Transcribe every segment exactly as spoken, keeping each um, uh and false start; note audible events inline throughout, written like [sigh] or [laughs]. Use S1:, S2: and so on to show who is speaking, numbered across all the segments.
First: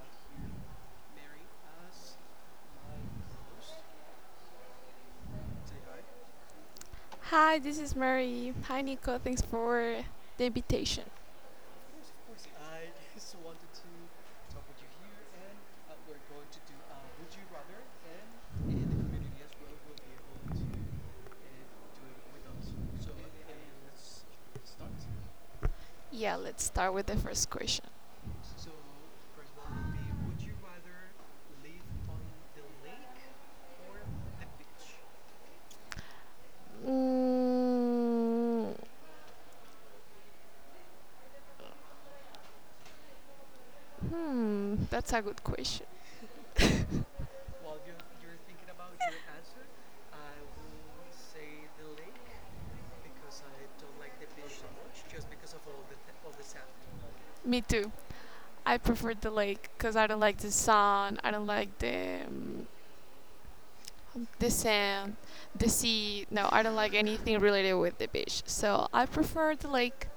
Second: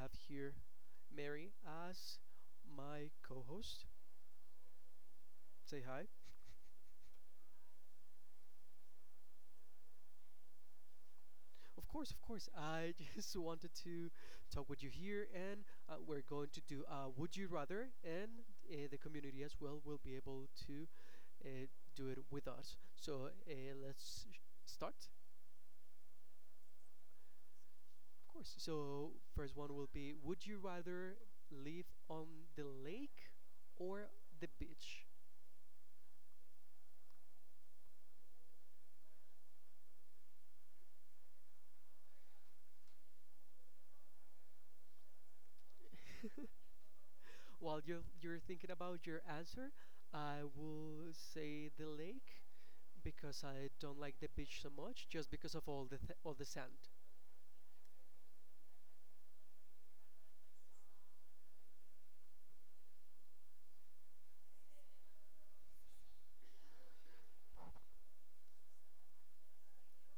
S1: have here Mary as my co host. Say hi.
S2: Hi, this is Mary. Hi, Nico. Thanks for the invitation.
S1: Of course, of course. I just [laughs] wanted to talk with you here, and uh, we're going to do uh, Would You Rather, and uh, the community as well will be able to uh, do it with us. So uh, let's sh- start.
S2: Yeah, let's start with the first question.
S1: Of course. So first one will be: Would you rather live on the lake or the beach?
S2: Mm, hmm, that's a good question.
S1: [laughs] While you're you're thinking about your answer, I will say the lake because I don't like the beach so much, just because of all the th- all the sand.
S2: Me too. I prefer the lake because I don't like the sun. I don't like the um, the sand, the sea. No, I don't like anything related with the beach. So I prefer the lake,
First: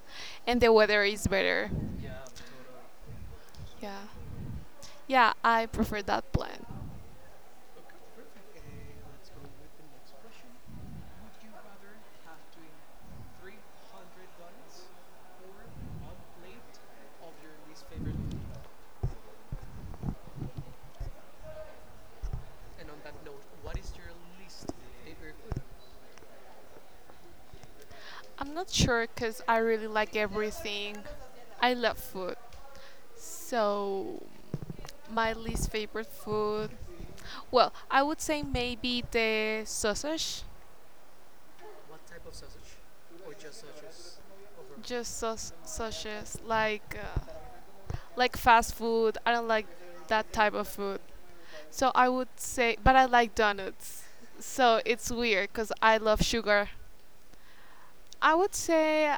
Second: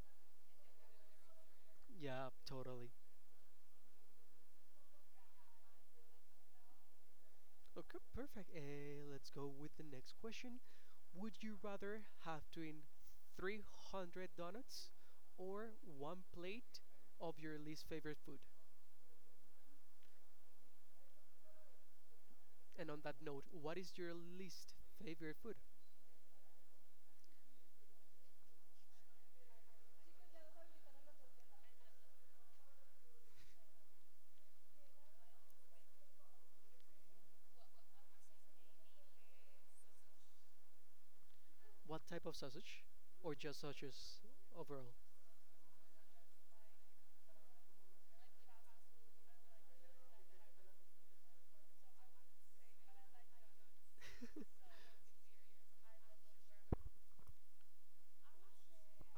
S2: and the weather is better.
S1: Yeah, totally.
S2: Yeah, yeah, I prefer that plan.
S1: Okay, perfect. Uh, let's go with the next question. Would you rather have to eat three hundred donuts or one plate of your least favorite food? And on that note, what is your least favorite food?
S2: I'm not sure because I really like everything. I love food. So, my least favorite food, well, I would say maybe the sausage.
S1: What type of sausage? Or just sausages overall?
S2: Just saus- sausages, like uh, like fast food. I don't like that type of food. So I would say, but I like donuts.
S1: [laughs]
S2: So it's weird because I love sugar. I would say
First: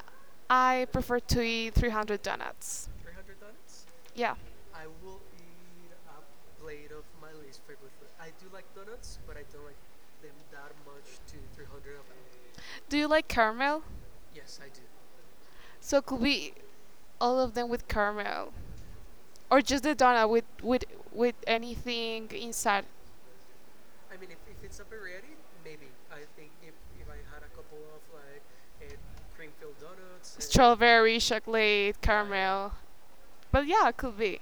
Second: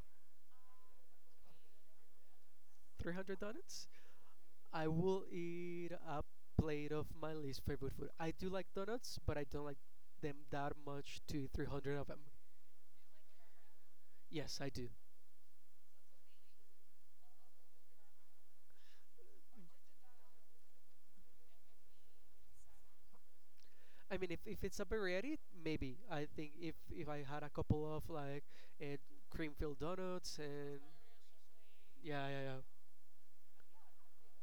S2: I prefer to eat three hundred donuts.
S1: three hundred donuts?
S2: Yeah.
S1: I will eat a plate of my least favorite food. I do like donuts, but I don't like them that much to three hundred of them.
S2: Do you like caramel?
S1: Yes, I do.
S2: So it could be all of them with caramel, or just the donut with with with anything inside.
S1: I mean, if, if it's a variety, maybe. I think if, if I had a couple of like uh, cream filled donuts and
S2: Strawberry, chocolate,
S1: yeah, yeah, yeah.
S2: caramel. But yeah, it could be.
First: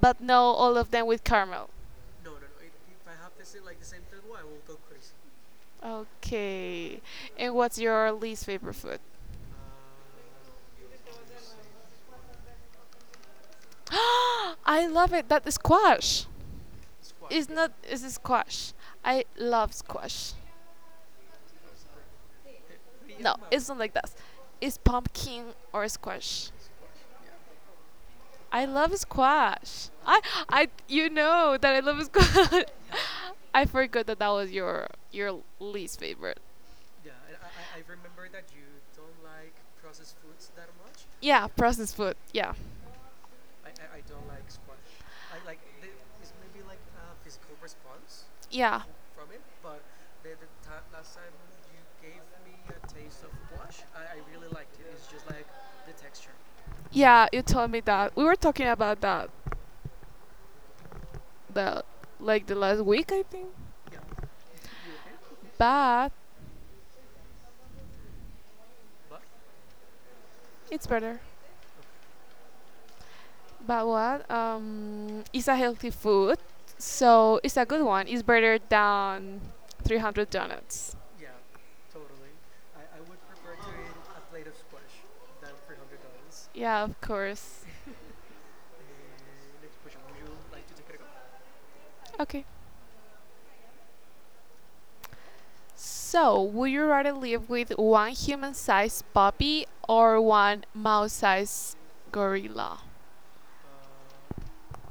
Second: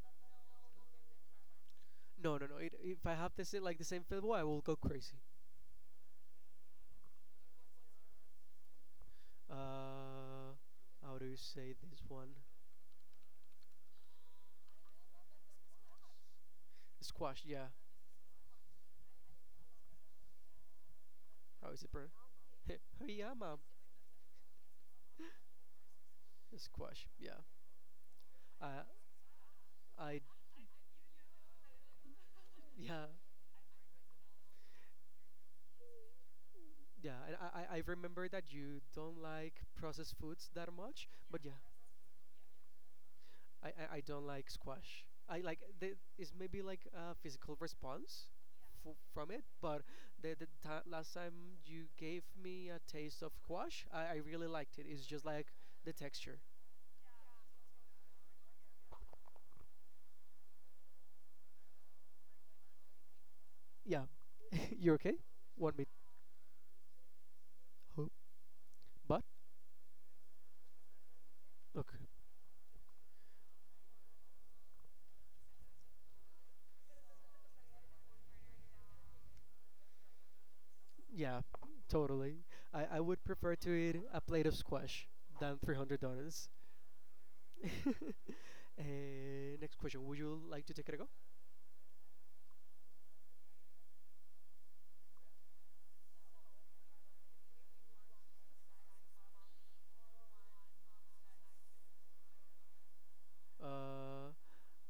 S2: But no, all of them with caramel.
S1: No, no, no. It, if I have this like the same flavor, I will go crazy.
S2: Okay. And what's your least favorite food?
S1: Uh, how do you say this one?
S2: [gasps] I love it. That is squash.
S1: Squash.
S2: It's
S1: Yeah.
S2: not. It's a squash. I love squash.
S1: How is it pronounced?
S2: No,
S1: Hariyama.
S2: it's not like that. It's pumpkin or squash.
S1: [laughs] Squash. Yeah.
S2: I
S1: Uh,
S2: love squash.
S1: I.
S2: I I you know that I love squash.
S1: Yeah.
S2: [laughs] I forgot that that was your your least favorite.
S1: Yeah. And I, I I remember that you don't like processed foods that much, but
S2: Yeah,
S1: yeah,
S2: processed food. Yeah.
S1: I I, I don't like squash. I like the is maybe like a physical response
S2: Yeah.
S1: f- from it, but the, the ti last time you gave me a taste of squash, I, I really liked it. It's just like the texture.
S2: Yeah, you told me that. We were talking about that the like the last week, I think.
S1: Yeah. [laughs] you okay? One minute.
S2: But
S1: Who? But
S2: it's better.
S1: okay,
S2: But what? Um it's a healthy food. So it's a good one. It's better than three hundred donuts.
S1: yeah, totally. I I would prefer to eat a plate of squash than three hundred dollars.
S2: Yeah, of course.
S1: [laughs] Eh, next question. Would you like to take it a go?
S2: Okay. So, would you rather live with one human sized puppy or one mouse sized gorilla?
S1: Uh,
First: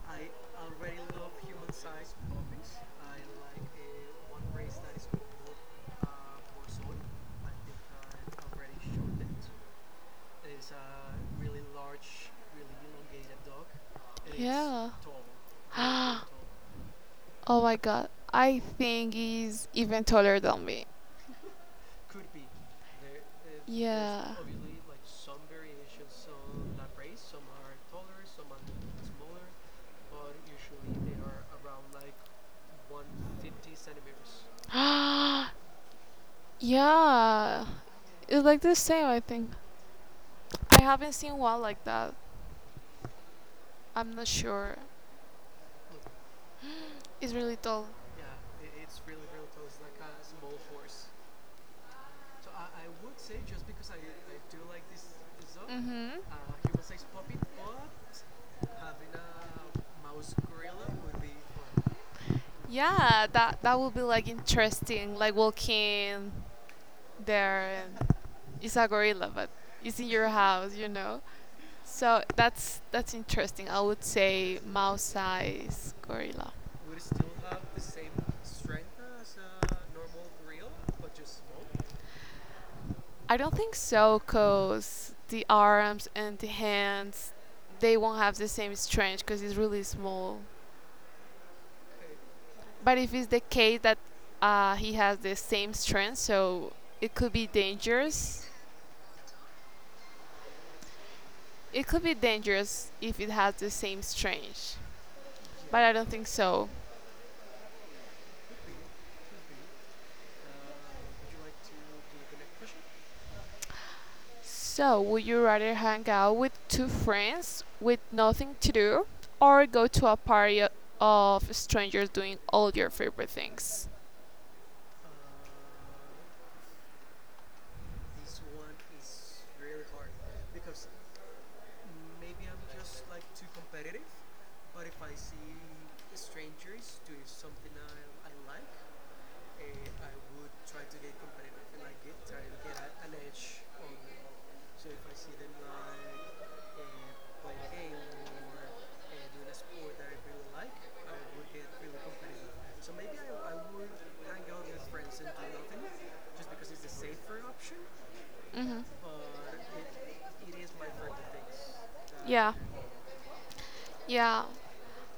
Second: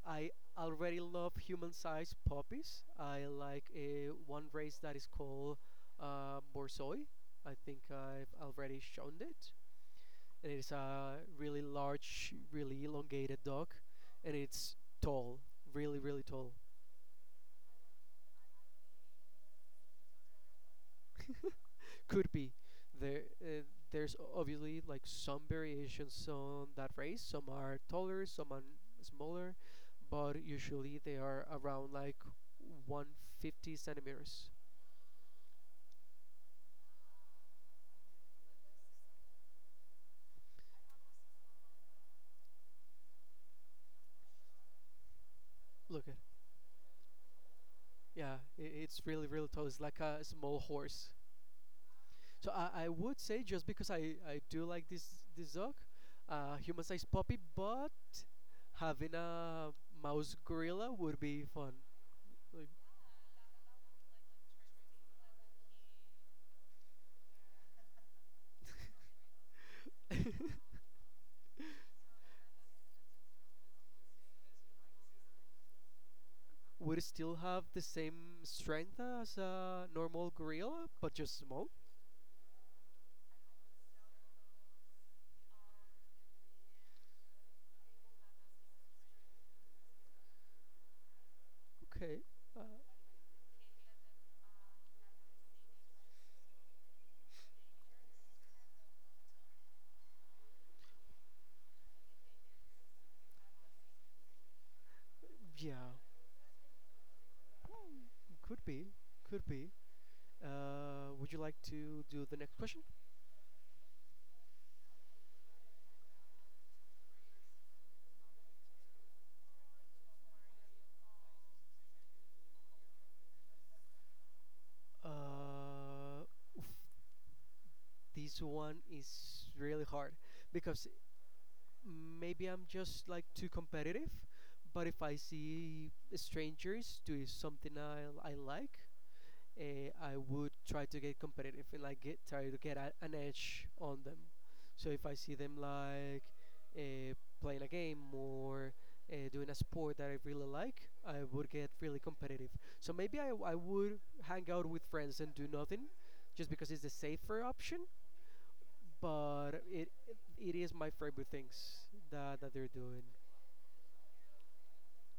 S1: I already love human-sized puppies. I like a one race that is called uh, Borsoi. I think I've already shown it. And it's a really large, really elongated dog, and it's
S2: Yeah.
S1: tall,
S2: [gasps]
S1: really, really
S2: Oh
S1: tall.
S2: my God. I think he's even taller than me.
S1: [laughs] could be there uh, there's
S2: Yeah.
S1: obviously like some variations on that race, some are taller, some are smaller, but usually they are around like a hundred fifty centimeters.
S2: [gasps] Yeah. It's like the same, I think. I haven't seen one like that. I'm not sure.
S1: Look at
S2: It's really tall.
S1: yeah, I it's really, really tall. It's like a small horse, so i, I would say just because i i do like this this dog,
S2: Mm-hmm.
S1: uh, human sized puppy, but having a mouse gorilla would be fun, like
S2: Yeah, that that would be like interesting, like walking there and it's a gorilla, but it's in your
S1: [laughs]
S2: house, you know. So that's that's interesting. I would say mouse size gorilla.
S1: Would it still have the same strength as a normal gorilla, but just small?
S2: I don't think so, cause the arms and the hands, they won't have the same strength, cause it's really small.
S1: Okay. Uh,
S2: But if it's the case that uh, he has the same strength, so it could be dangerous. It could be dangerous if it has the same strength, but I
S1: yeah.
S2: don't think so.
S1: Hmm, could be. Could be. Uh, would you like to do the next question?
S2: So, would you rather hang out with two friends with nothing to do, or go to a party o- of strangers doing all your favorite things?
S1: Uh, oof, this one is really hard because maybe I'm just like too competitive. But if I see strangers do something I, I like, uh, I would try to get competitive, like get, try to get a, an edge on them. So if I see them like uh, playing a game or uh, doing a sport that I really like, I would get really competitive. So maybe I, I would hang out with friends and do nothing, just because it's the safer option.
S2: Hmm.
S1: But it it, it is my favorite things that,
S2: Yeah,
S1: that they're doing.
S2: yeah.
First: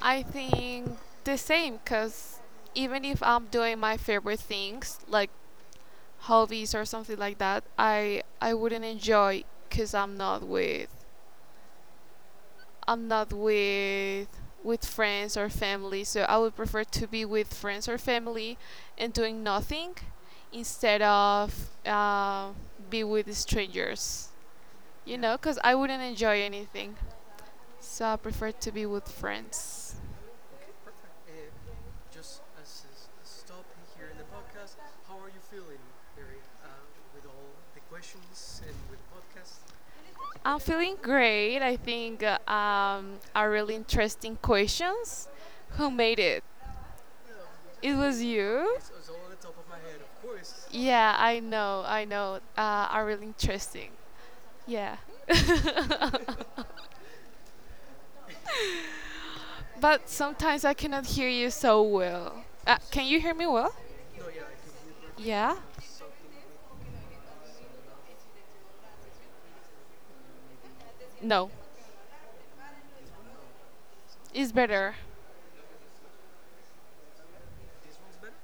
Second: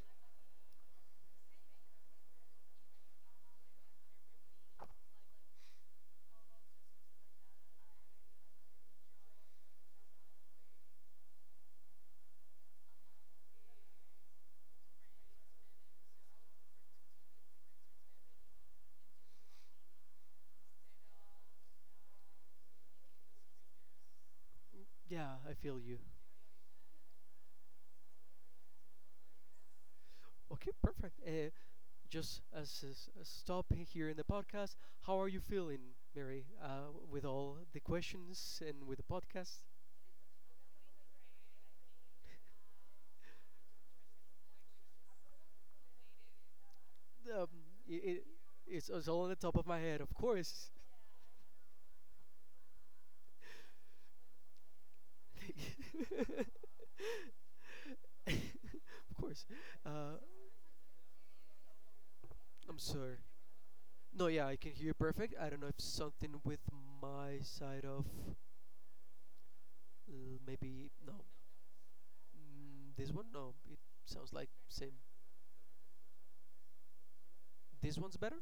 S2: I think the same because even if I'm doing my favorite things like hobbies or something like that, I I wouldn't enjoy because I'm not with I'm not with with friends or family. So I would prefer to be with friends or family and doing nothing instead of uh, be with strangers. You know,
S1: Yeah, I
S2: because I
S1: feel you.
S2: wouldn't enjoy anything. So I prefer to be with friends.
S1: Okay, perfect. Uh, just as a s- a stop here in the podcast, how are you feeling, Mary, uh, with all the questions and with the podcast?
S2: I'm feeling great. I think uh, um, are really interesting questions. Who made it?
S1: Um, it,
S2: It was
S1: it,
S2: you.
S1: it's, it's all on the top of my head, of course.
S2: Yeah, I know. I know. Uh, are really interesting. Yeah. [laughs]
S1: [laughs] of course.
S2: But
S1: Uh,
S2: sometimes I cannot hear you so well. Uh,
S1: I'm
S2: can you
S1: sorry.
S2: hear me well?
S1: No, yeah, I can hear you perfect. I
S2: Yeah.
S1: don't know if something with my side of uh, maybe no.
S2: No,
S1: Mm, this one? No, it sounds
S2: it's
S1: like
S2: better.
S1: same. This one's better?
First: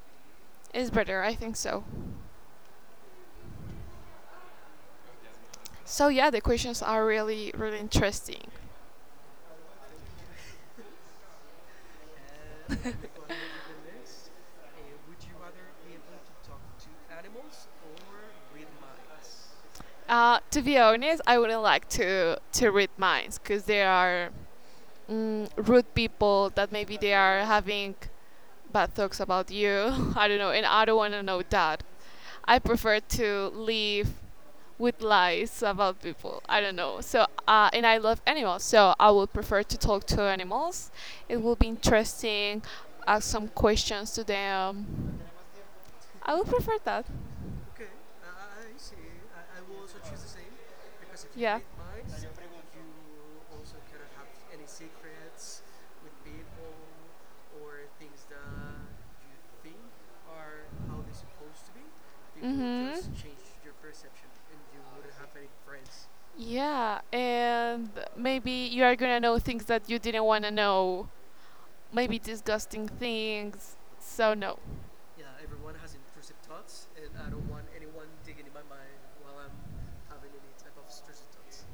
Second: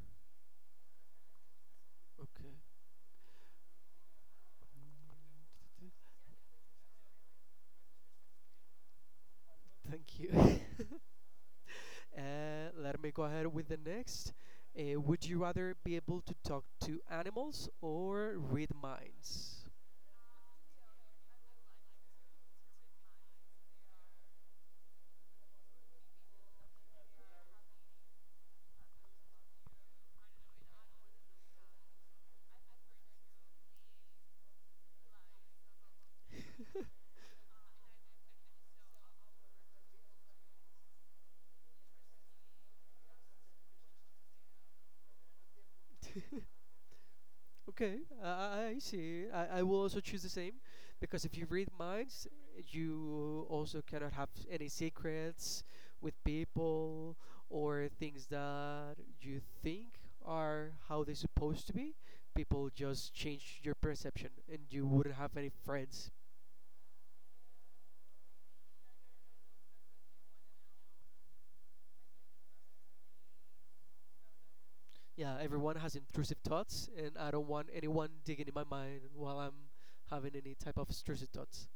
S2: It's better. I think so.
S1: Okay.
S2: So yeah, the questions are really really interesting.
S1: Thank you. [laughs] uh, let me go ahead with the next. Uh, would you rather be able to talk to animals or read minds?
S2: Uh, to be honest, I wouldn't like to to read minds because they are mm, rude people that maybe they are having bad thoughts about you. [laughs] I don't know, and I don't want to know that. I prefer to live with lies about people. I don't know. So,
S1: [laughs]
S2: uh, and I love animals, so I would prefer to talk to animals. It will be interesting. Ask some questions to them. I would prefer that.
S1: Okay, I, I see. I, I will also choose the same because if you read minds, you also cannot have any secrets with people or things that you think are how they're supposed to be. People just change your perception and you wouldn't have any friends.
S2: Yeah, and maybe you are gonna know things that you didn't wanna know. Maybe disgusting things. So no.
S1: Yeah, everyone has intrusive thoughts, and I don't want anyone digging in my mind while I'm having any type of intrusive thoughts.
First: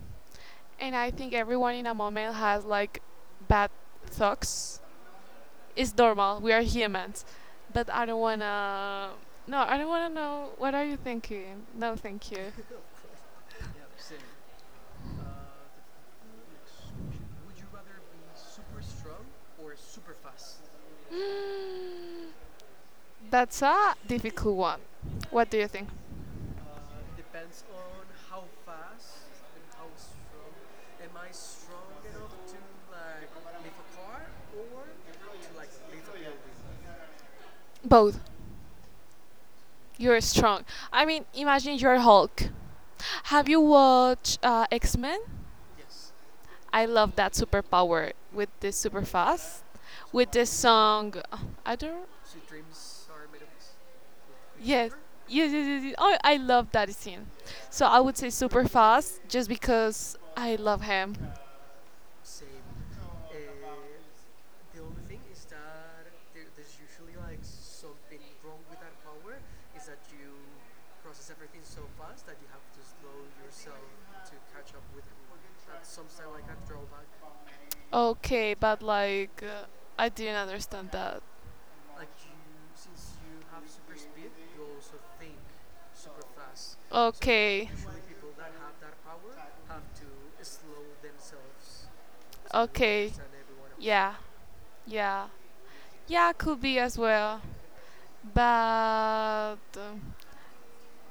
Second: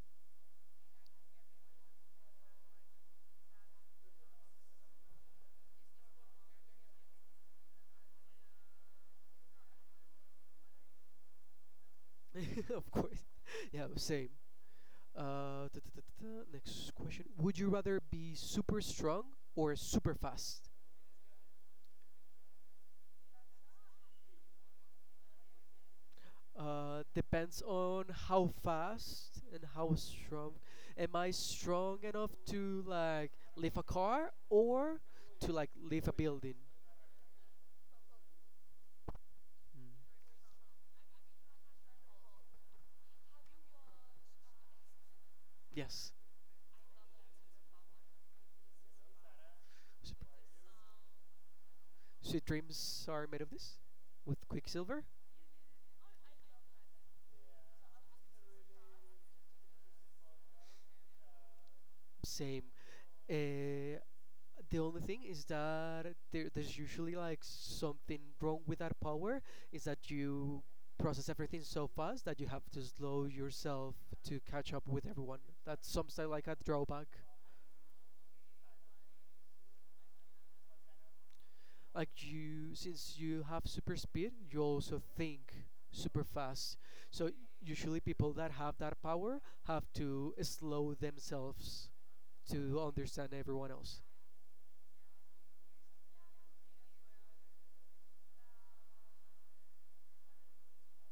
S2: And I think everyone in a moment has like bad thoughts. It's normal. We are humans. But I don't wanna. No, I don't wanna know. What are you thinking? No, thank you.
S1: [laughs] of course. Yeah, same. Uh, ta- ta- ta- ta- ta, next question. Would you rather be super strong or super fast?
S2: Mm, That's a difficult one. What do you think?
S1: Uh, depends on how fast and how strong. Am I strong enough to like lift a car or to like lift a building?
S2: Both.
S1: Mm.
S2: You're strong. I mean, imagine you're Hulk. Have you watched uh, X Men?
S1: Yes.
S2: I love that superpower with the super fast,
S1: Sweet
S2: with the song. I don't.
S1: dreams are made of this, with
S2: Yes.
S1: Quicksilver.
S2: Yes, yes, yes, yes. Oh, I love that scene. So I would say super fast just because I love him.
S1: Same. Uh, the only thing is that there, there's usually like something wrong with that power, is that you process everything so fast that you have to slow yourself to catch up with everyone. That's something like a drawback.
S2: Okay, but like uh, I didn't understand that.
S1: Like you, since you have super speed, you also think super fast. So
S2: Okay,
S1: usually people that have that power have to slow themselves to
S2: okay.
S1: understand everyone else.
S2: Yeah, yeah. Yeah, could be as well. But um,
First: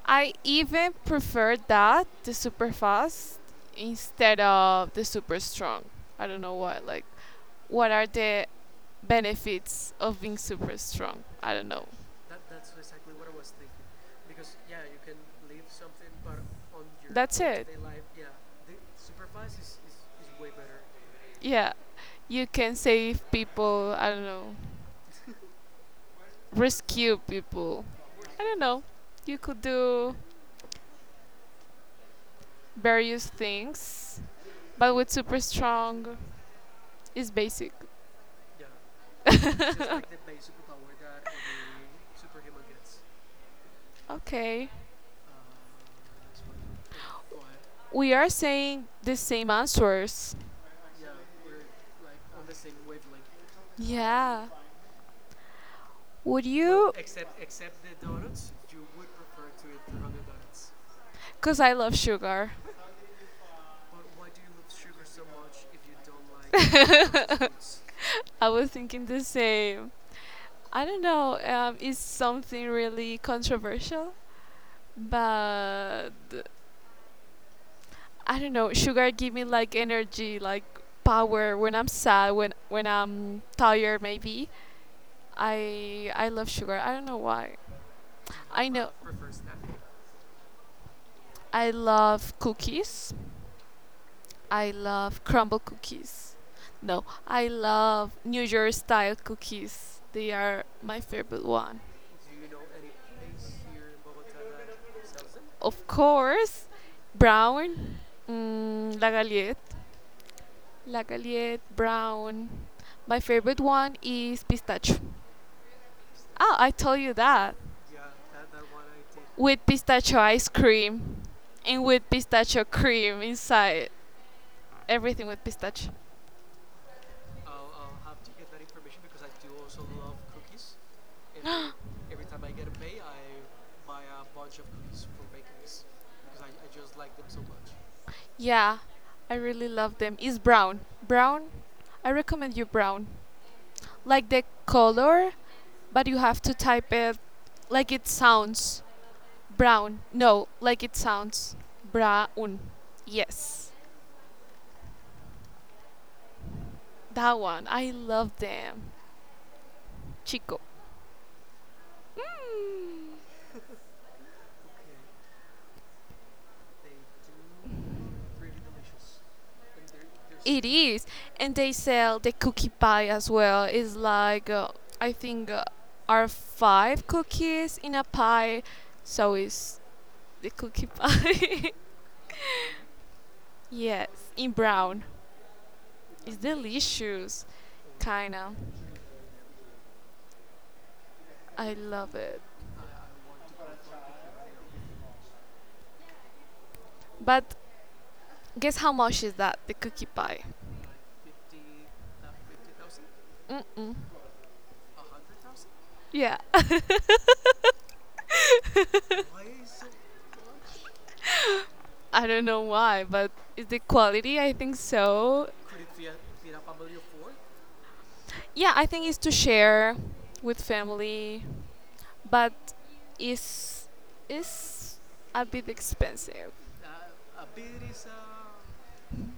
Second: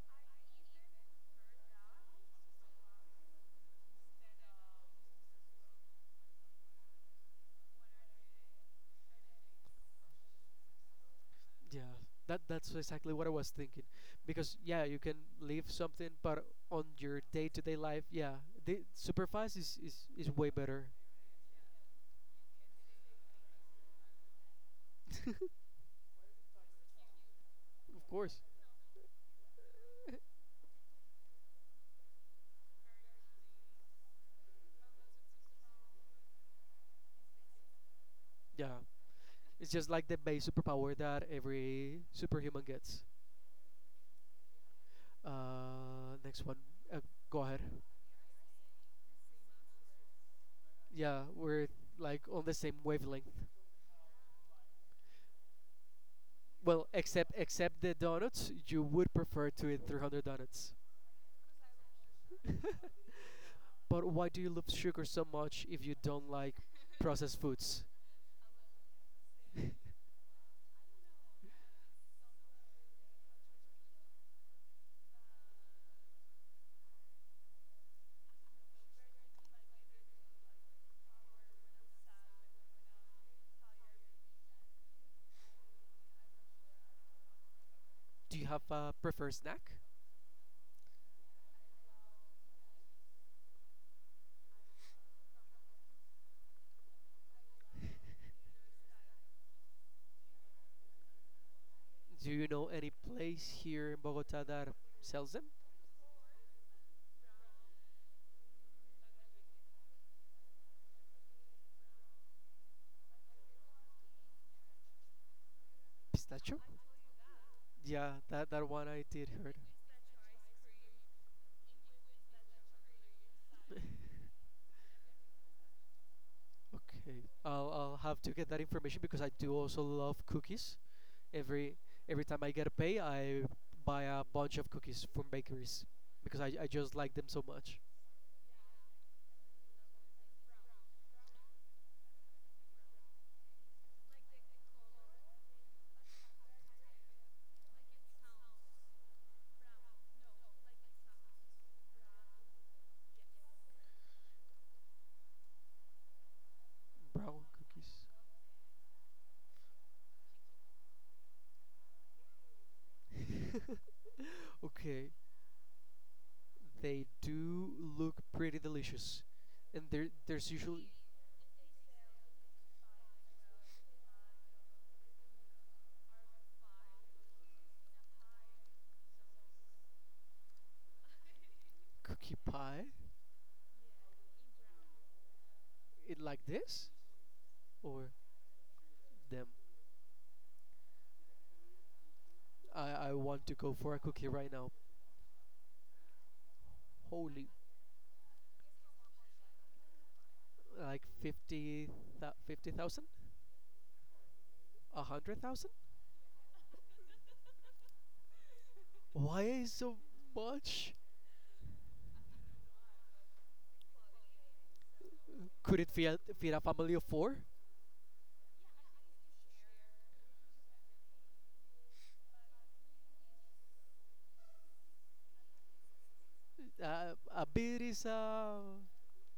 S2: I even prefer that, the super fast, instead of the super strong. I don't know why. Like, what are the benefits of being super strong? I don't know.
S1: Yeah, that that's exactly what I was thinking. Because yeah, you can leave something, but on your
S2: That's it.
S1: day-to-day life, yeah, the supervised is is, is way better.
S2: Yeah. You can save people, I don't know,
S1: [laughs] of
S2: rescue people.
S1: course.
S2: I don't know. You could do various things, but with super strong is basic.
S1: Yeah, it's just like the base superpower that every superhuman gets.
S2: Okay.
S1: Uh, next one. Uh, go ahead.
S2: We are saying the same answers.
S1: Yeah, we're like on the same wavelength.
S2: Yeah. Would
S1: Well,
S2: you?
S1: except except the donuts, you would prefer to eat
S2: The other.
S1: three hundred donuts.
S2: Because I love sugar.
S1: [laughs]
S2: But
S1: but why do you love sugar so much if you don't like processed foods?
S2: [laughs] I was thinking the
S1: [laughs] do
S2: same. I don't know. Um, it's something really controversial, but I don't know. Sugar give me like energy, like power when I'm sad, when when I'm tired, maybe. I I love sugar. I don't know why.
S1: you have
S2: I know.
S1: a preferred snack?
S2: I love cookies. I love crumble cookies. No, I love New York style cookies. They are my favorite one.
S1: Do you know any place here in Bogota that sells them?
S2: Of course, Brown, mm, la galette. La Galette, Brown. My favorite one is pistachio. Ah,
S1: Pistachio?
S2: I told you that.
S1: Yeah, that, that one I did heard.
S2: With pistachio ice cream and with pistachio cream inside. Everything with pistachio.
S1: [laughs] okay, I'll, I'll have to get that information because I do also love cookies. Every every time I get a pay, I buy a bunch of cookies from bakeries because I, I just like them so much.
S2: Yeah, I really love them. It's Brown. Brown, I recommend you Brown. Like the color, but you have to type it like it sounds. Brown. No, like it sounds. Brown. Yes, that
S1: Brown
S2: one. I
S1: cookies.
S2: love them. Chico. Mm.
S1: [laughs] okay, they do look pretty delicious, and there there's
S2: It
S1: usually
S2: is, and they sell the cookie pie as well. It's like uh, I think uh, are five cookies in a pie, so it's the cookie pie.
S1: cookie pie.
S2: [laughs] Yes, in Brown.
S1: It
S2: It's
S1: like this,
S2: delicious,
S1: or
S2: kinda.
S1: them.
S2: I love it.
S1: I I want to go for a cookie right now. Holy,
S2: But guess how much is that the cookie pie?
S1: like fifty, thou- fifty thousand?
S2: Mm-mm.
S1: A hundred thousand?
S2: Yeah,
S1: [laughs] Why so much?
S2: [laughs] I don't know why, but is the quality. I think so.
S1: Could it feed, feed a family of four?
S2: Yeah, I think it's to share with family, but is is a bit expensive.
S1: Uh, a bit is a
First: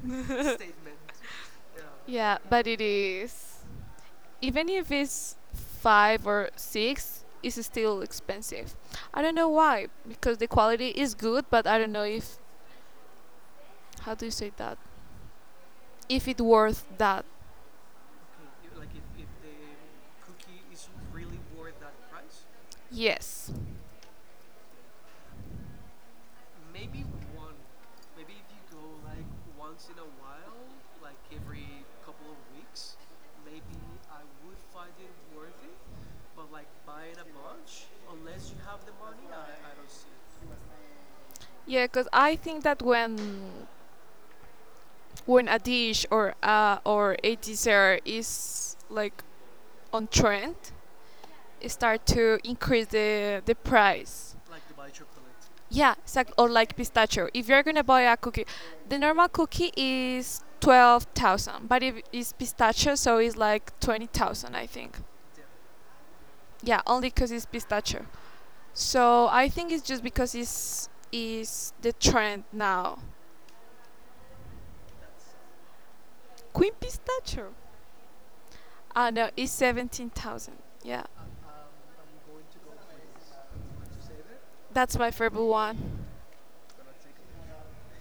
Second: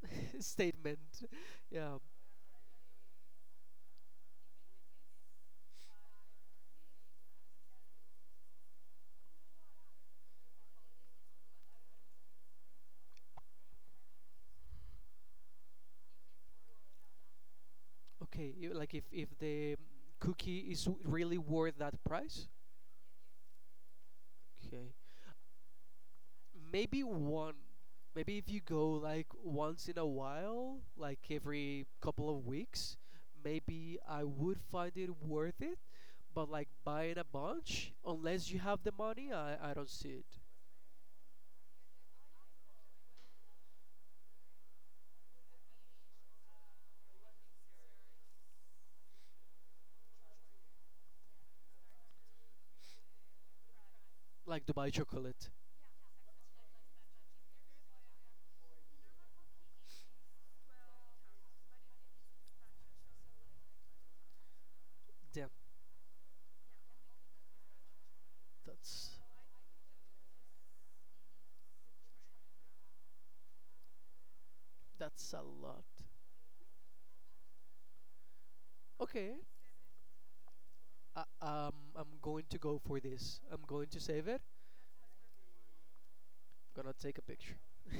S1: [laughs] statement. Yeah.
S2: Yeah, but it is. Even if it's five or six, it's still expensive. I don't know why, because the quality is good, but I don't know if how do you say that? If it worth that?
S1: Okay. You- like if if the cookie is w- really worth that price.
S2: Yes.
S1: Okay. Maybe one. Maybe if you go like once in a while, like every couple of weeks, maybe I would find it worth it. But like buying a bunch, unless you have the money, I, I don't see it.
S2: Yeah, because I think that when when a dish or uh, or a dessert is like on trend, it start to increase the the price.
S1: Like Dubai chocolate.
S2: Yeah, exactly. Or like pistachio. If you're gonna buy a cookie, the normal cookie is twelve thousand, but if it's pistachio, so it's like twenty thousand, I think.
S1: Damn,
S2: Yeah, only 'cause it's pistachio.
S1: that's
S2: So I think it's just because it's is the trend now.
S1: That's a lot.
S2: Queen pistachio. Ah no,
S1: Okay.
S2: it's seventeen thousand. Yeah,
S1: Uh, um, I'm going to go for this. I'm going to save it.
S2: that's my favorite one.
S1: I'm gonna take a picture. [laughs]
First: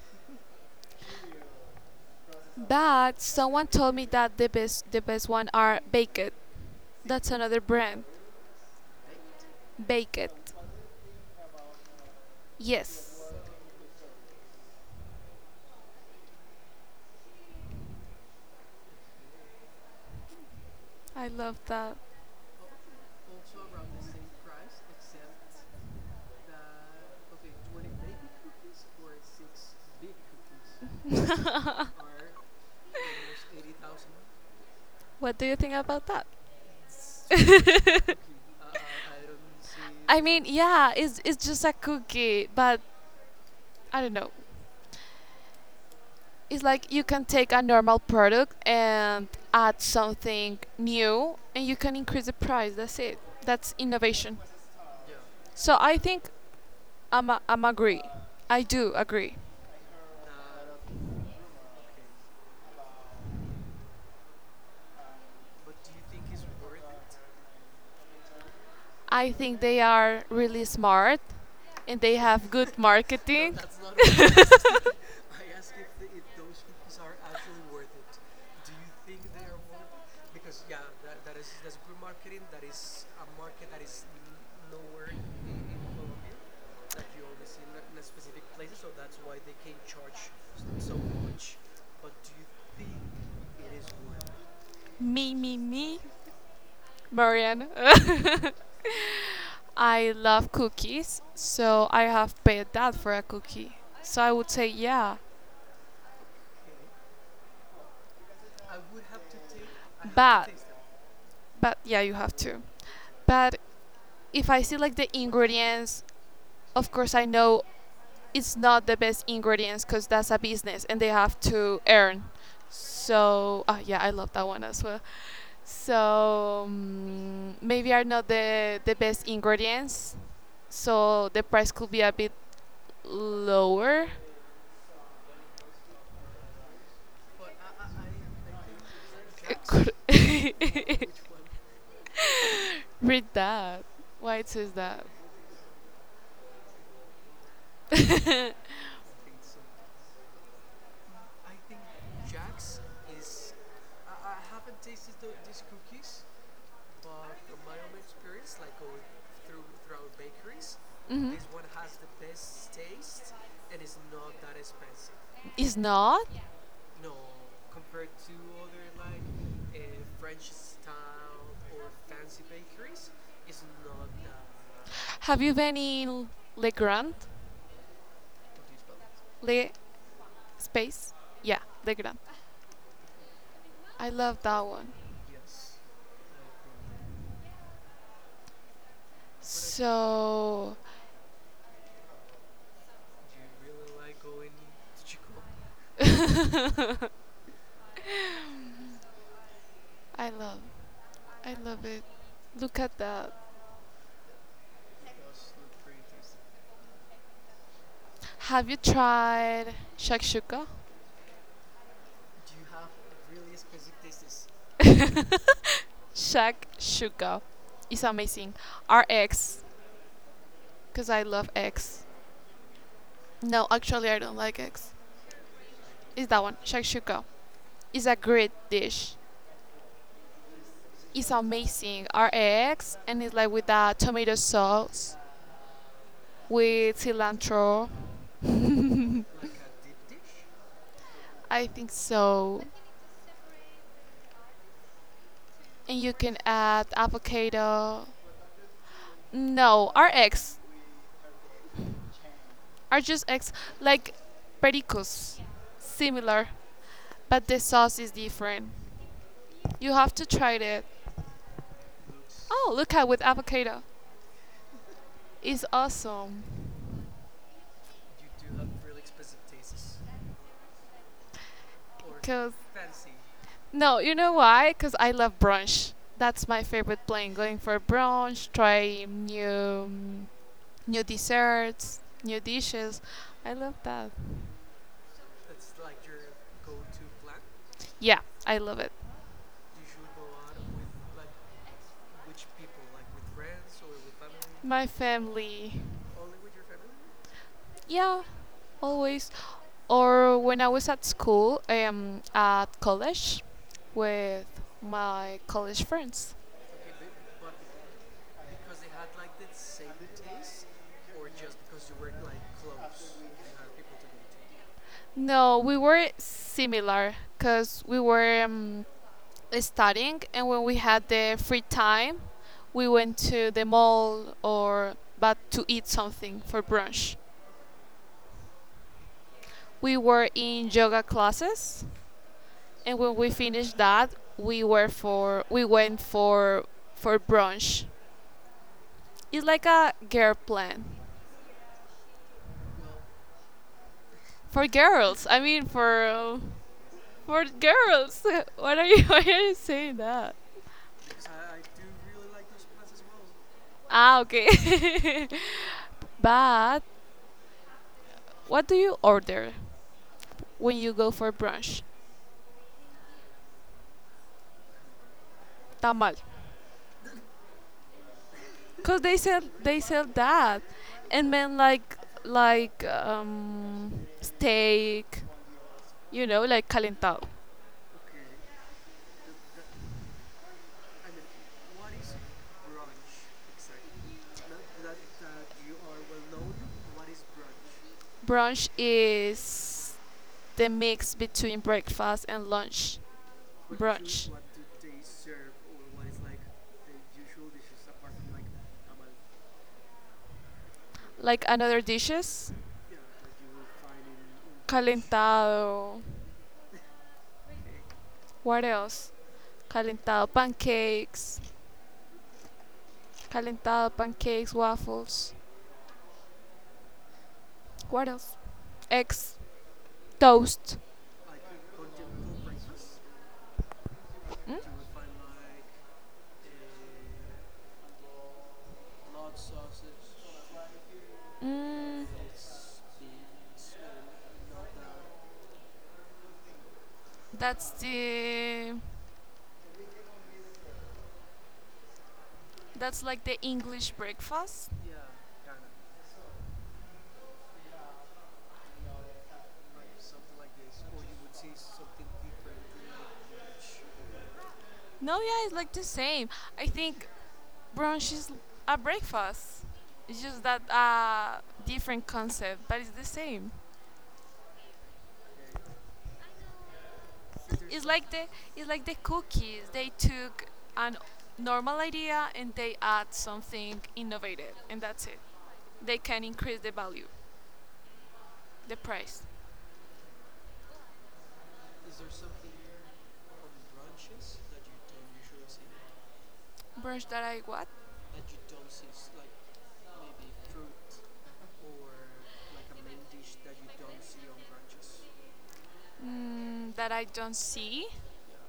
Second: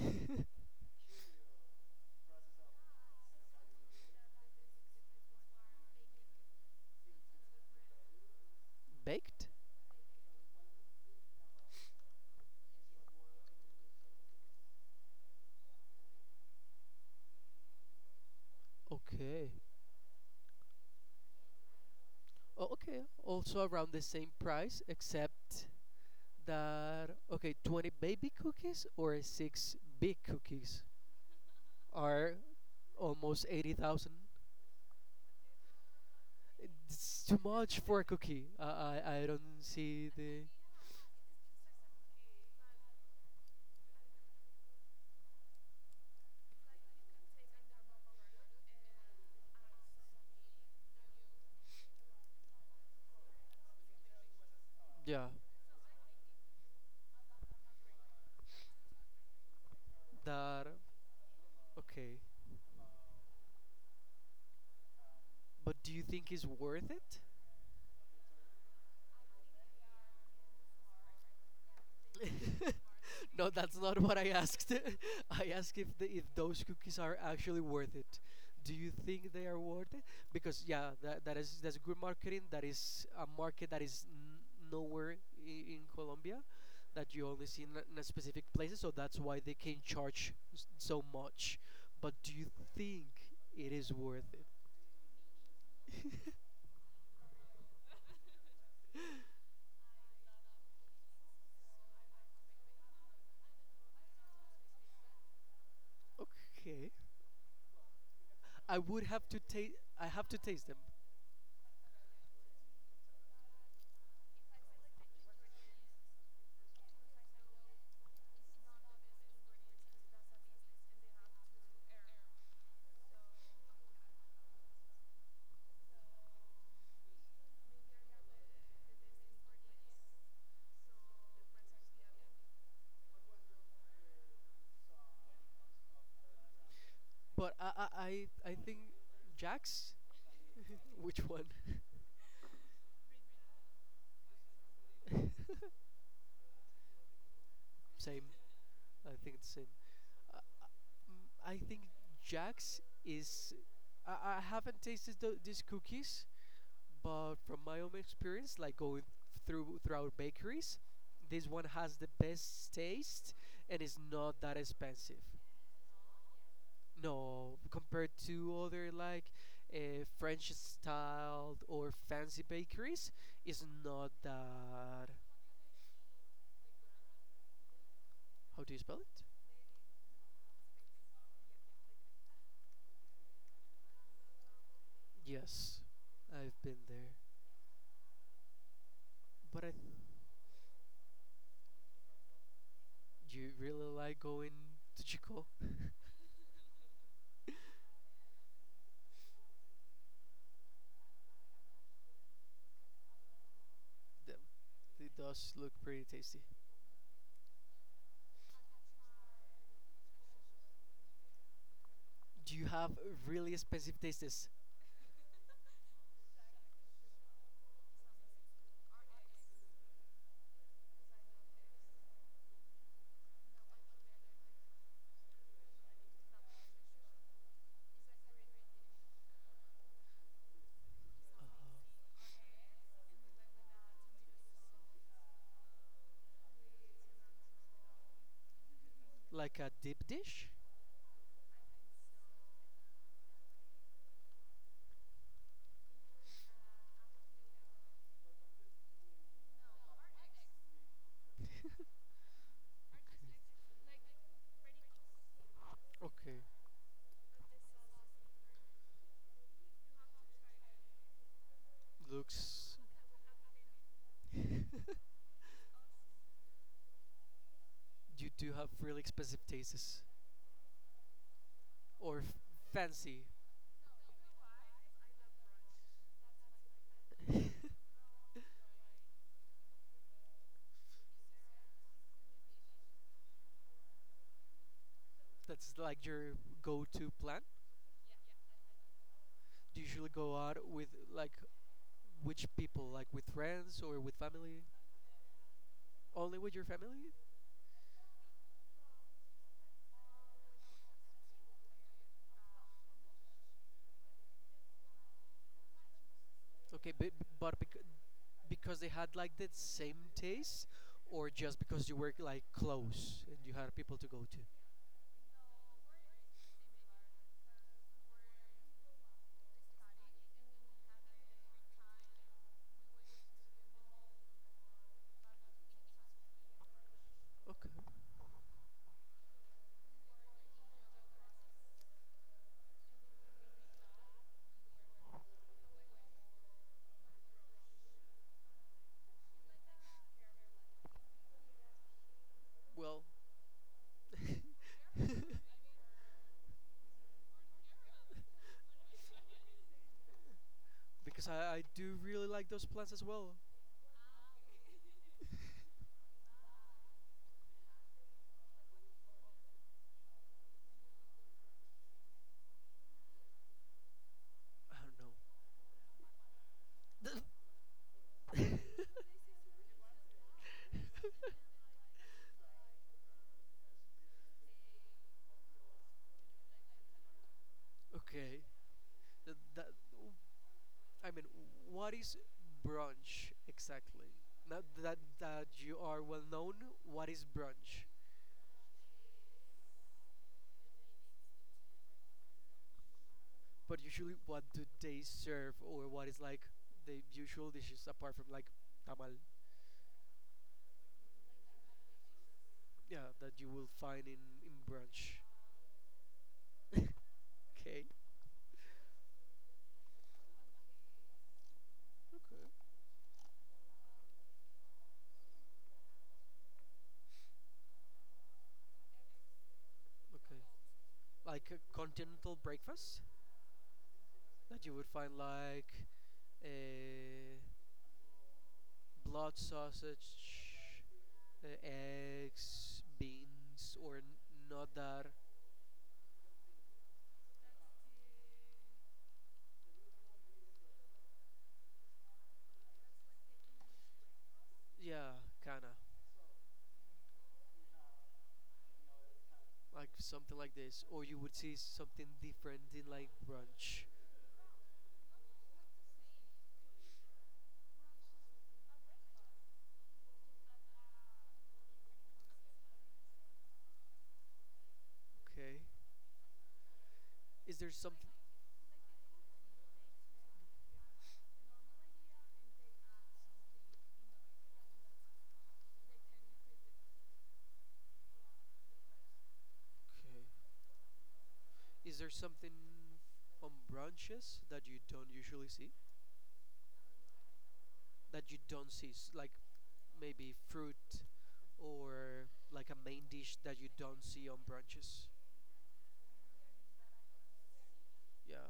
S2: But someone told me that the best the best one are Baked. That's another brand.
S1: Baked?
S2: Baked. Yes,
S1: Okay.
S2: I love that.
S1: Oh, okay. Also around the same price, except that okay, twenty baby cookies or six big cookies
S2: [laughs]
S1: are almost eighty thousand.
S2: What do you think about that?
S1: It's too much for a
S2: [laughs]
S1: cookie. I I I don't see
S2: I
S1: the
S2: mean, yeah, it's it's just a cookie, but I don't know. It's like you can take a normal product and add something new, and you can increase the price. That's it. That's innovation.
S1: yeah.
S2: So I think I'm a, I'm agree. I do agree.
S1: That okay. But do you think it's worth it?
S2: I think they are really smart and they have good [laughs]
S1: [laughs] no,
S2: marketing.
S1: that's not what I asked. [laughs] I asked if the, if those cookies are actually worth it. Do you think they are worth it? Because yeah, that, that is that's good marketing. That is a market that is n- nowhere in, in Colombia, that you only see in, a- in a specific places. So that's why they can charge s- so much. But do you think it is worth
S2: [laughs] Me me me,
S1: it? [laughs]
S2: Mariana. [laughs] I love cookies, so I have paid that for a cookie. So I would say yeah,
S1: Okay, I would have to taste. I have to
S2: but
S1: taste them.
S2: but yeah, you have to. But if I see like the ingredients, of course I know it's not the best ingredients because that's a business and they have to earn. So ah yeah, I love that one as well. So mm, maybe are not the the best ingredients, so the price could be a bit lower.
S1: But I I I, I think
S2: It could-
S1: Jax, [laughs] which
S2: [laughs]
S1: one?
S2: Read that. Why it says that?
S1: [laughs] same.
S2: [laughs]
S1: I think it's same. Uh, uh, mm, I think Jax is. I, I haven't tasted tho- these cookies, but from my own experience, like going through throughout bakeries,
S2: Mhm.
S1: this one has the best taste and is not that expensive.
S2: It's not.
S1: No, compared to other like uh, French styled or fancy bakeries, is not that.
S2: Have you been in Le Grand?
S1: How do you spell it?
S2: Le Space? Yeah, Le Grand. I love that one.
S1: Yes, I've been there, but I.
S2: So
S1: You really like going to Chico? [laughs]
S2: [laughs] I love I love it. Look at that.
S1: Damn, it does look pretty tasty.
S2: Have you tried shakshuka?
S1: Do you have really expensive tastes,
S2: Shakshuka is amazing. R X cuz I love X. No, actually I don't like X. It's that one, shakshuka. It's a great dish. It's amazing. Our eggs and it's like with that tomato sauce with cilantro.
S1: like a deep dish?
S2: I think so. And you can add avocado. No, our eggs are just eggs. Like pericos.
S1: Okay,
S2: Similar, but the sauce is different. You have to try it. Oh,
S1: looks.
S2: look at with avocado. It's
S1: [laughs]
S2: awesome.
S1: you do have really expensive tastes or f-
S2: Cause
S1: fancy.
S2: No, you know why? Because I love brunch. That's my favorite plan. Going for
S1: [laughs]
S2: brunch, try new new desserts, new dishes. I love that.
S1: That's like your go-to plan.
S2: Yeah, I love it.
S1: Do you usually go out with like which people, like with friends or with family?
S2: My family.
S1: Only with your family?
S2: Yeah, always. Or when I was at school, um, at college with my college friends.
S1: Okay, but, but bec- because they had like the same taste, or just because you were like close and you had people to go to?
S2: No, we were similar because we were um, studying, and when we had the free time, we went to the mall or but to eat something for brunch.
S1: Okay.
S2: We were in yoga classes, and when we finished that, we were for we went for for brunch. It's like a girl plan
S1: Well,
S2: for girls.
S1: [laughs]
S2: I mean for uh, for girls. [laughs] What are you? [laughs] Why are you saying that?
S1: because I, I do really like those plants as well.
S2: Ah, okay. [laughs]
S1: [laughs]
S2: But what do you order when you go for brunch?
S1: I don't know.
S2: Tamal. Cause
S1: [laughs]
S2: they sell they sell that, and then like like um steak, you know, like calentado.
S1: okay. That, that, I mean, what is brunch exactly? Now that that you are well known, what is brunch?
S2: Brunch is the mix between breakfast and lunch.
S1: But usually,
S2: Brunch,
S1: what do they serve, or what is like the usual dishes apart from like tamal?
S2: like another dishes.
S1: Yeah, that you will find in in brunch.
S2: Calentado.
S1: [laughs] Okay.
S2: What else? Calentado pancakes.
S1: Okay.
S2: Calentado pancakes, waffles. What else? Eggs,
S1: Okay.
S2: toast.
S1: Like a continental breakfast
S2: Mm,
S1: that you would find like uh, blood sausage, uh,
S2: mm,
S1: eggs, beans, or n- nodar.
S2: that's the that's like the English breakfast.
S1: Yeah, kinda. Like something like this, or you would see something different in like brunch.
S2: No, yeah, it's like the same. I think brunch is a breakfast. It's just that uh different concept, but it's the same.
S1: Okay. Is there
S2: It's
S1: some
S2: like the it's like the cookies. They took an normal idea and they add something innovative, and that's it. They can increase the value, the price.
S1: okay. Is there something on branches that you don't usually see?
S2: Brunch that I what?
S1: That you don't see s- like maybe fruit or like a main dish that you don't see on branches?
S2: Mm, that I don't see.
S1: Yeah.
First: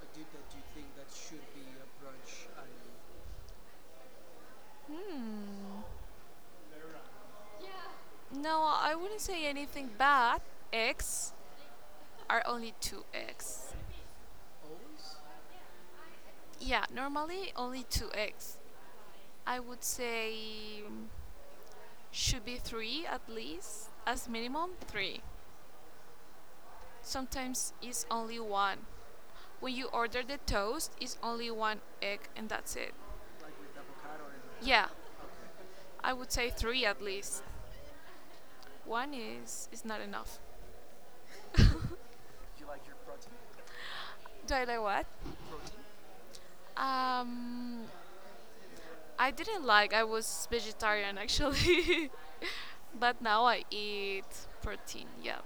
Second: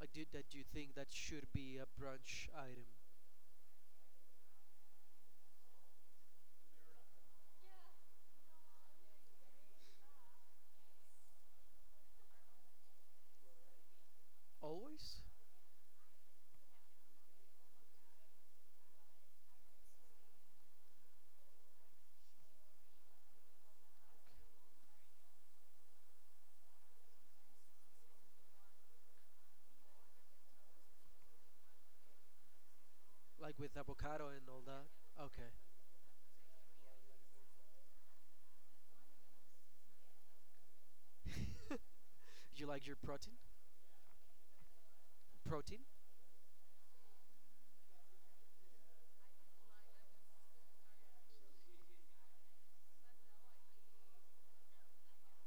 S1: Like do that you think that should be a brunch item
S2: Hmm. No, I wouldn't say anything bad. Eggs are only two eggs.
S1: always?
S2: Yeah, normally only two eggs. I would say mm, should be three at least, as minimum three. Sometimes it's only one. When you order the toast, it's only one egg and that's it.
S1: Like with avocado and all that?
S2: Yeah,
S1: Okay.
S2: I would say three at least. One is is not enough.
S1: [laughs] You like your protein?
S2: Do I like what?
S1: Protein?
S2: Um, I didn't like. I was vegetarian actually. [laughs] But now I eat protein, yeah.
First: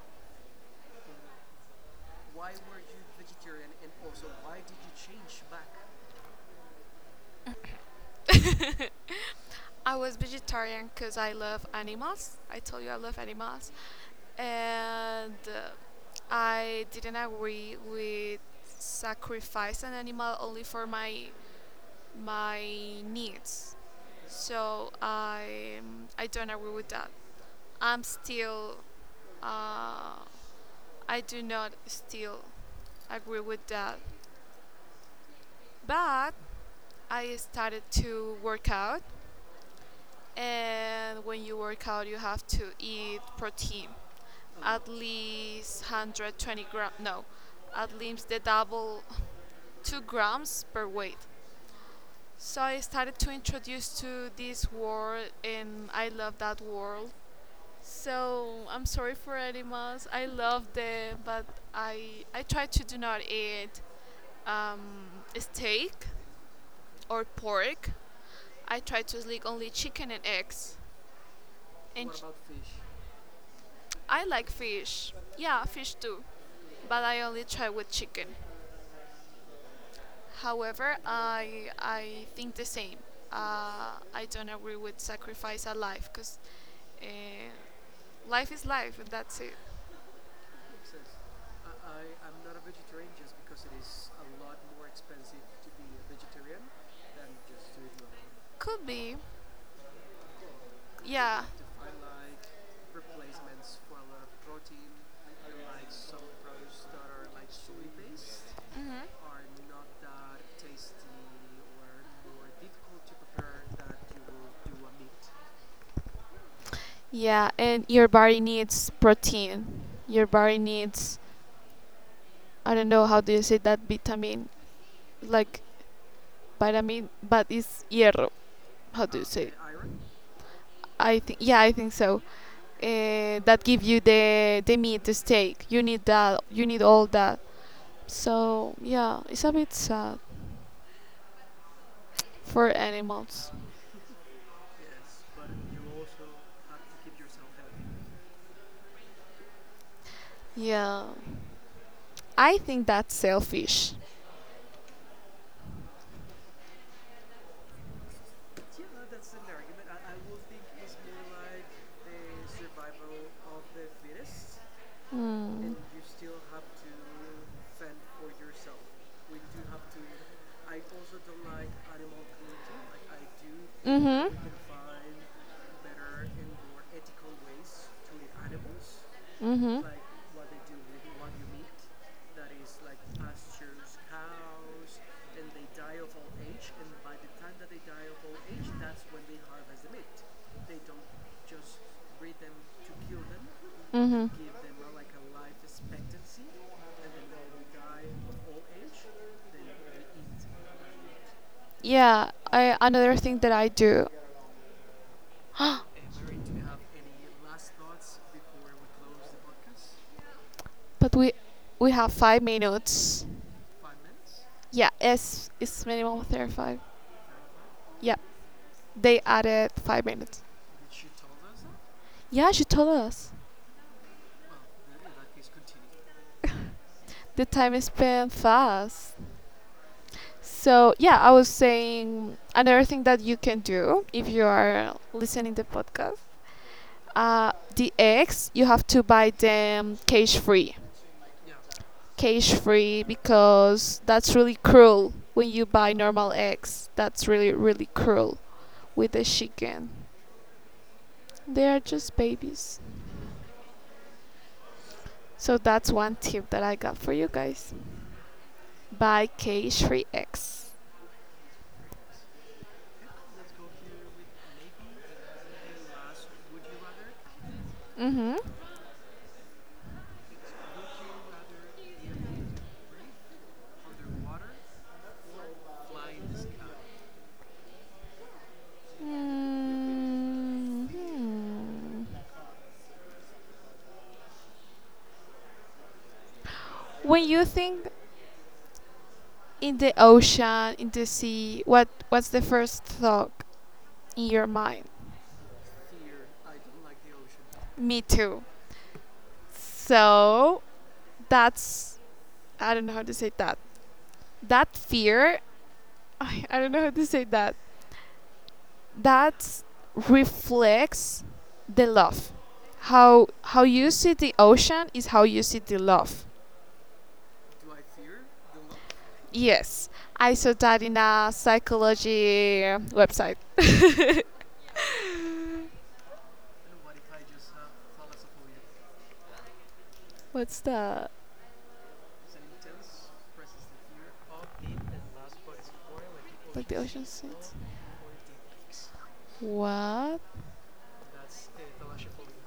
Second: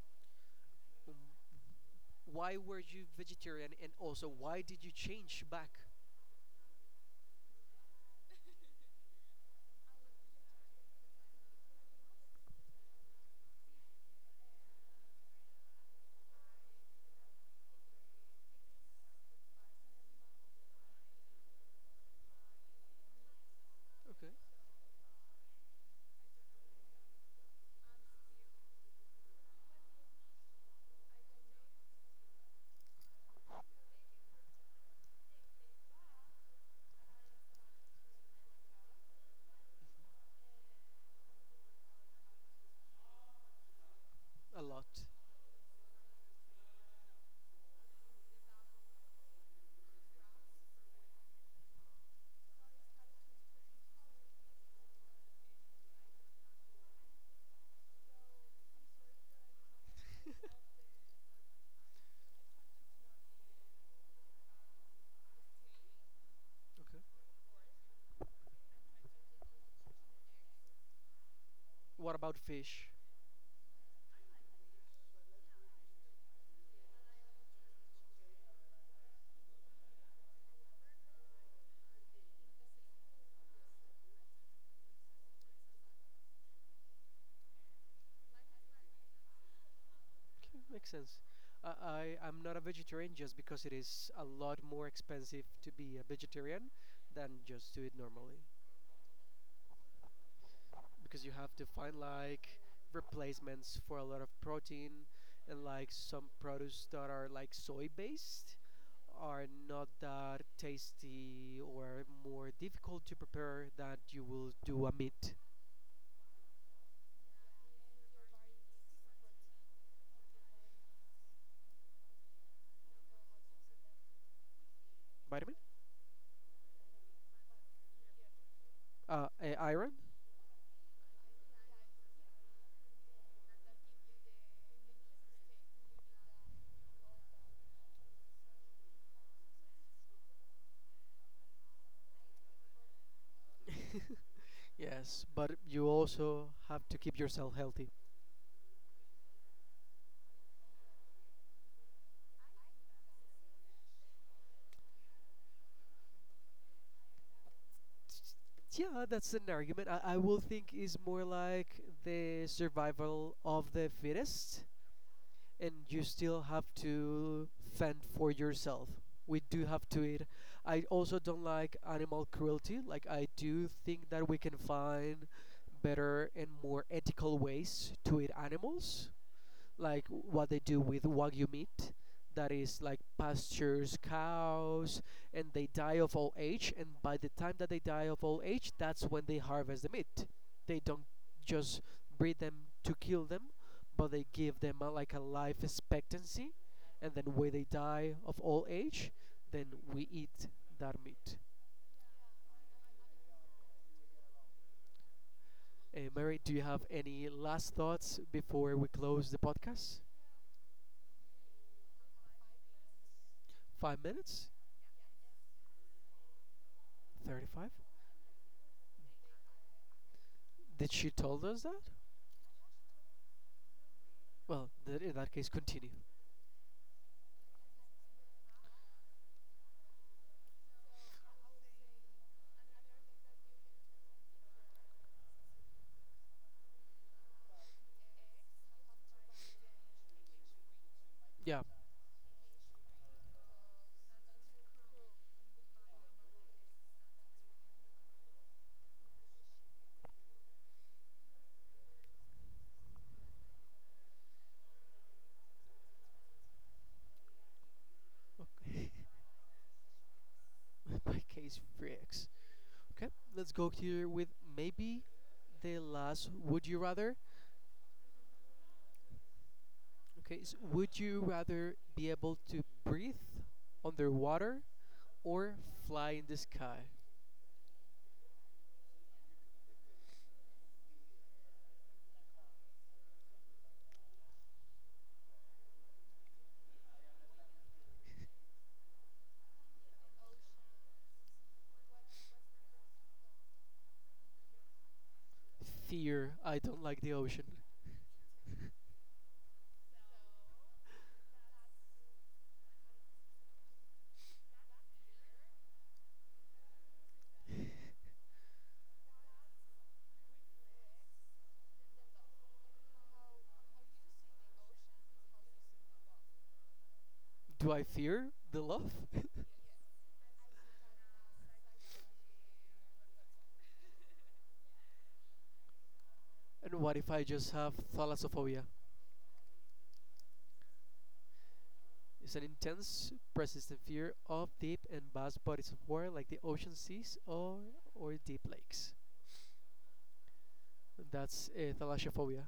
S1: Why were you vegetarian and also why did you change back?
S2: [laughs] I was vegetarian because I love animals. I told you I love animals. And uh, I didn't agree with sacrifice an animal only for my my needs.
S1: Okay,
S2: So I I don't agree with that. I'm still uh, I do not still agree with that. But I started to work out. And when you work out, you have to eat protein,
S1: a
S2: at
S1: lot.
S2: least one hundred twenty grams, no, at least the double, two grams per weight. So I started to introduce to this world, and I love that world. So I'm sorry for animals. I love
S1: [laughs]
S2: them, but I I try to do not eat um, steak
S1: Okay.
S2: or pork. I try to eat only chicken and eggs. And
S1: What about fish?
S2: I like fish. Yeah, fish too. But I only try with chicken. However, I I think the same. Uh, I don't agree with sacrifice a life because uh, life is life and that's it.
S1: Okay, makes sense. I I I'm not a vegetarian just because it is a lot more expensive to be a vegetarian than just to eat normally,
S2: Could be.
S1: because you
S2: Yeah.
S1: have to find like replacements for a lot of protein, and like some produce that are like soy based
S2: Hmm.
S1: are not that tasty or more difficult to prepare that you will do a meat
S2: Yeah, and your body needs protein. Your body needs I don't know how do you say that vitamin
S1: vitamin
S2: like pyramid, but it's hierro. How do you
S1: uh
S2: say?
S1: a iron.
S2: I think yeah, I think so. Uh, that give you the the meat, the steak. You need that. You need all that. So yeah, it's a bit sad for animals.
S1: [laughs] Yes, but you also have to keep yourself healthy.
S2: Yeah, I think that's selfish.
S1: Yeah, that's an argument i, I will think is more like the survival of the fittest, and
S2: Mm.
S1: you still have to fend for yourself. We do have to eat. I also don't like animal cruelty. Like I do think that
S2: Mhm.
S1: we can find better and more ethical ways to eat animals,
S2: Mhm.
S1: like what they do with wagyu meat, that is like pastures cows, and they die of old age, and by the time that they die of old age, that's when they harvest the meat. They don't just breed them to kill them, but they
S2: Mm-hmm. Give
S1: give them a, like a life expectancy, and then when they die of old age, then we
S2: meat.
S1: eat that meat.
S2: Yeah, I, another thing that I do.
S1: Uh,
S2: [gasps]
S1: mary, do you have any last thoughts before we close the podcast?
S2: But we we have five minutes.
S1: Five minutes.
S2: Yeah, it's it's minimum thirty five.
S1: thirty five.
S2: Yeah, they added five minutes.
S1: Did she told us that?
S2: Yeah, she told us.
S1: Well, then in that case, continue.
S2: The time is spent fast. So yeah, I was saying another thing that you can do if you are listening to the podcast. Uh, the eggs you have to buy them cage free.
S1: Yeah.
S2: Cage free because that's really cruel when you buy normal eggs. That's really really cruel with the chicken. They are just babies. So that's one tip that I got for you guys.
S1: Okay.
S2: Buy cage free eggs.
S1: [laughs] My case freaks. Okay, let's go here with maybe the last would you rather.
S2: Mhm.
S1: Okay, so would you rather be able to breathe underwater or fly in the sky?
S2: Mm, hmm. When you think in the ocean, in the sea, what what's the first thought in your mind?
S1: Fear, I don't like the ocean.
S2: Me too. So that's I don't know how to say that. That fear, [laughs] I, I don't know how to say that.
S1: [laughs]
S2: That reflects the love. How how you see the ocean is how you see the love.
S1: Do I fear the love? [laughs]
S2: Yes, I saw that in a psychology website.
S1: And what if I just have thalassophobia?
S2: What's that?
S1: It's an intense, persistent fear of deep and vast bodies of water like the
S2: Like
S1: ocean
S2: the ocean
S1: seas,
S2: scenes.
S1: or, or deep lakes.
S2: What?
S1: That's uh, thalassophobia.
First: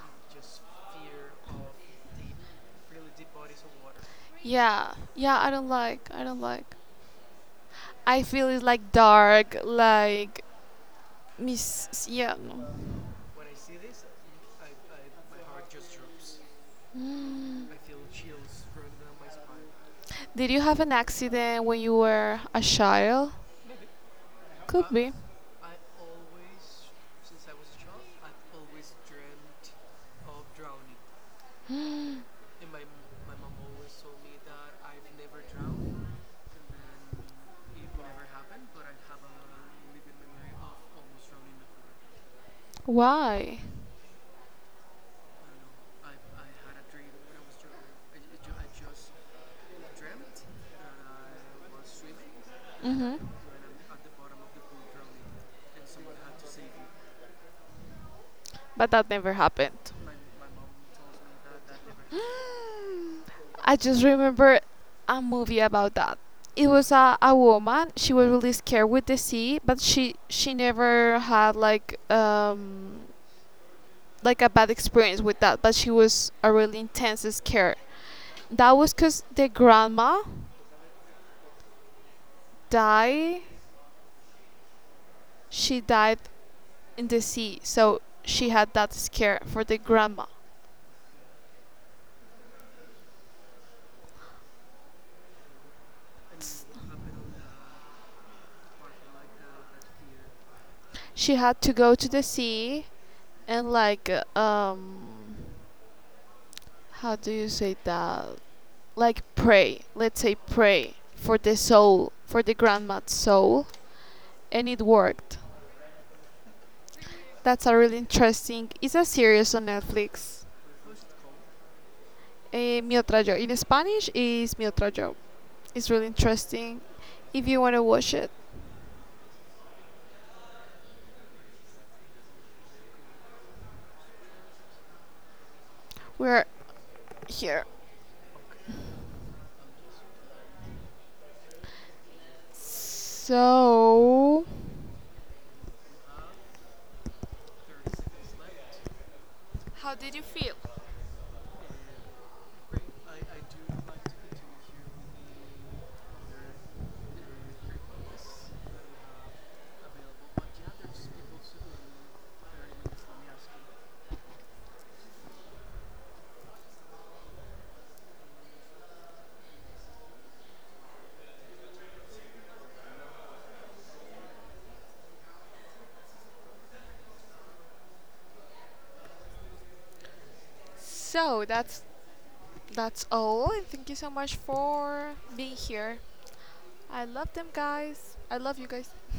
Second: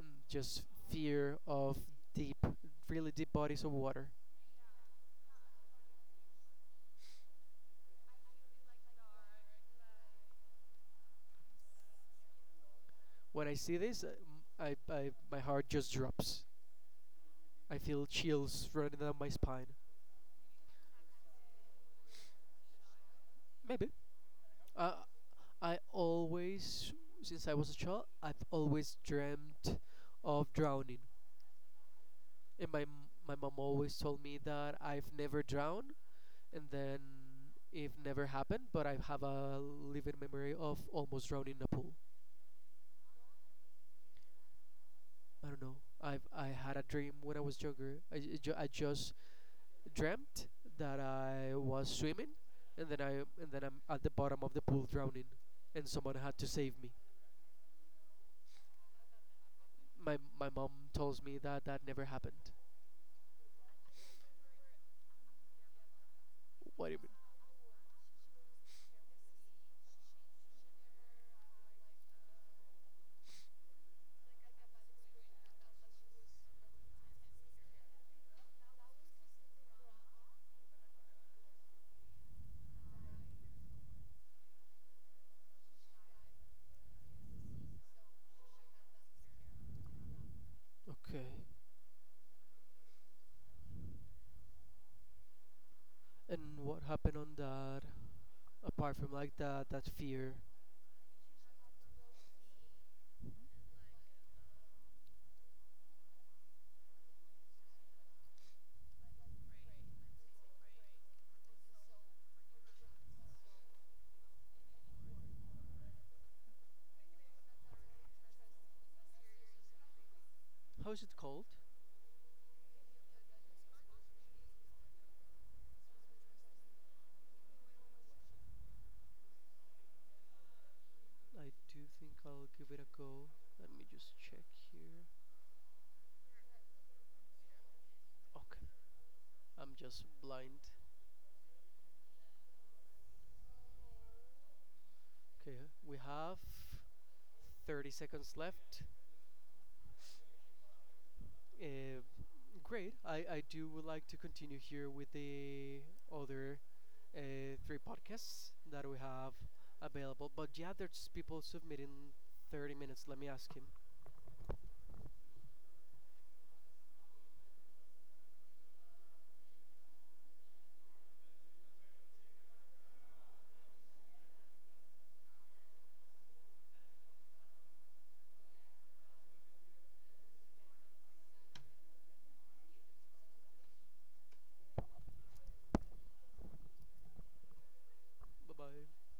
S1: Mm, just fear of deep, really deep bodies of water.
S2: Yeah, yeah. I don't like. I don't like. I feel it's like dark, like Miss yeah. No.
S1: When I see this, I I my heart just drops.
S2: I
S1: I feel chills running down my spine.
S2: did you have an accident when you were a child?
S1: Maybe.
S2: Could
S1: Uh,
S2: be.
S1: I always, since I was a child, I've always dreamt of drowning, and my m- my mom always told me that I've never drowned, and then it never happened. But I have a living memory of almost drowning in a pool.
S2: Why?
S1: I don't know. I've I had a dream when I was younger. I, j- ju- I just dreamt that I was swimming, and then I
S2: Hmm.
S1: and then I'm at the bottom of the pool drowning, and someone had to save me.
S2: But that never happened. [gasps]
S1: My my mom tells me
S2: Never
S1: that that never happened.
S2: happened. I just remember a movie about that. It
S1: What do
S2: was
S1: you mean?
S2: a, a woman. She was really scared with the sea, but she she never had like um like a bad experience with that, but she was a really intense scare. That was because the grandma died. She died in the sea, so she had that scare for the grandma.
S1: Okay. And what happened on that? Apart from like that, that fear.
S2: She had to go to the sea and like um, how do you say that? Like pray. Let's say pray for the soul, for the grandma's soul, and it worked. That's a really interesting. It's a series on Netflix.
S1: How is it called?
S2: Eh, mi otra yo. In Spanish is mi otra yo. It's really interesting. If you want to watch it,
S1: I do think I'll give it a go. Let me just check here.
S2: we're here.
S1: Okay. I'm just blind.
S2: So,
S1: Okay. We have thirty seconds left.
S2: how did you feel?
S1: Uh, great. I, I do would like to continue here with the other uh, three podcasts that we have available. But yeah, there's people submitting thirty minutes. Let me ask him.
S2: So that's that's all. And thank you so much for being here. I love them guys. I
S1: Bye
S2: love you guys.
S1: bye.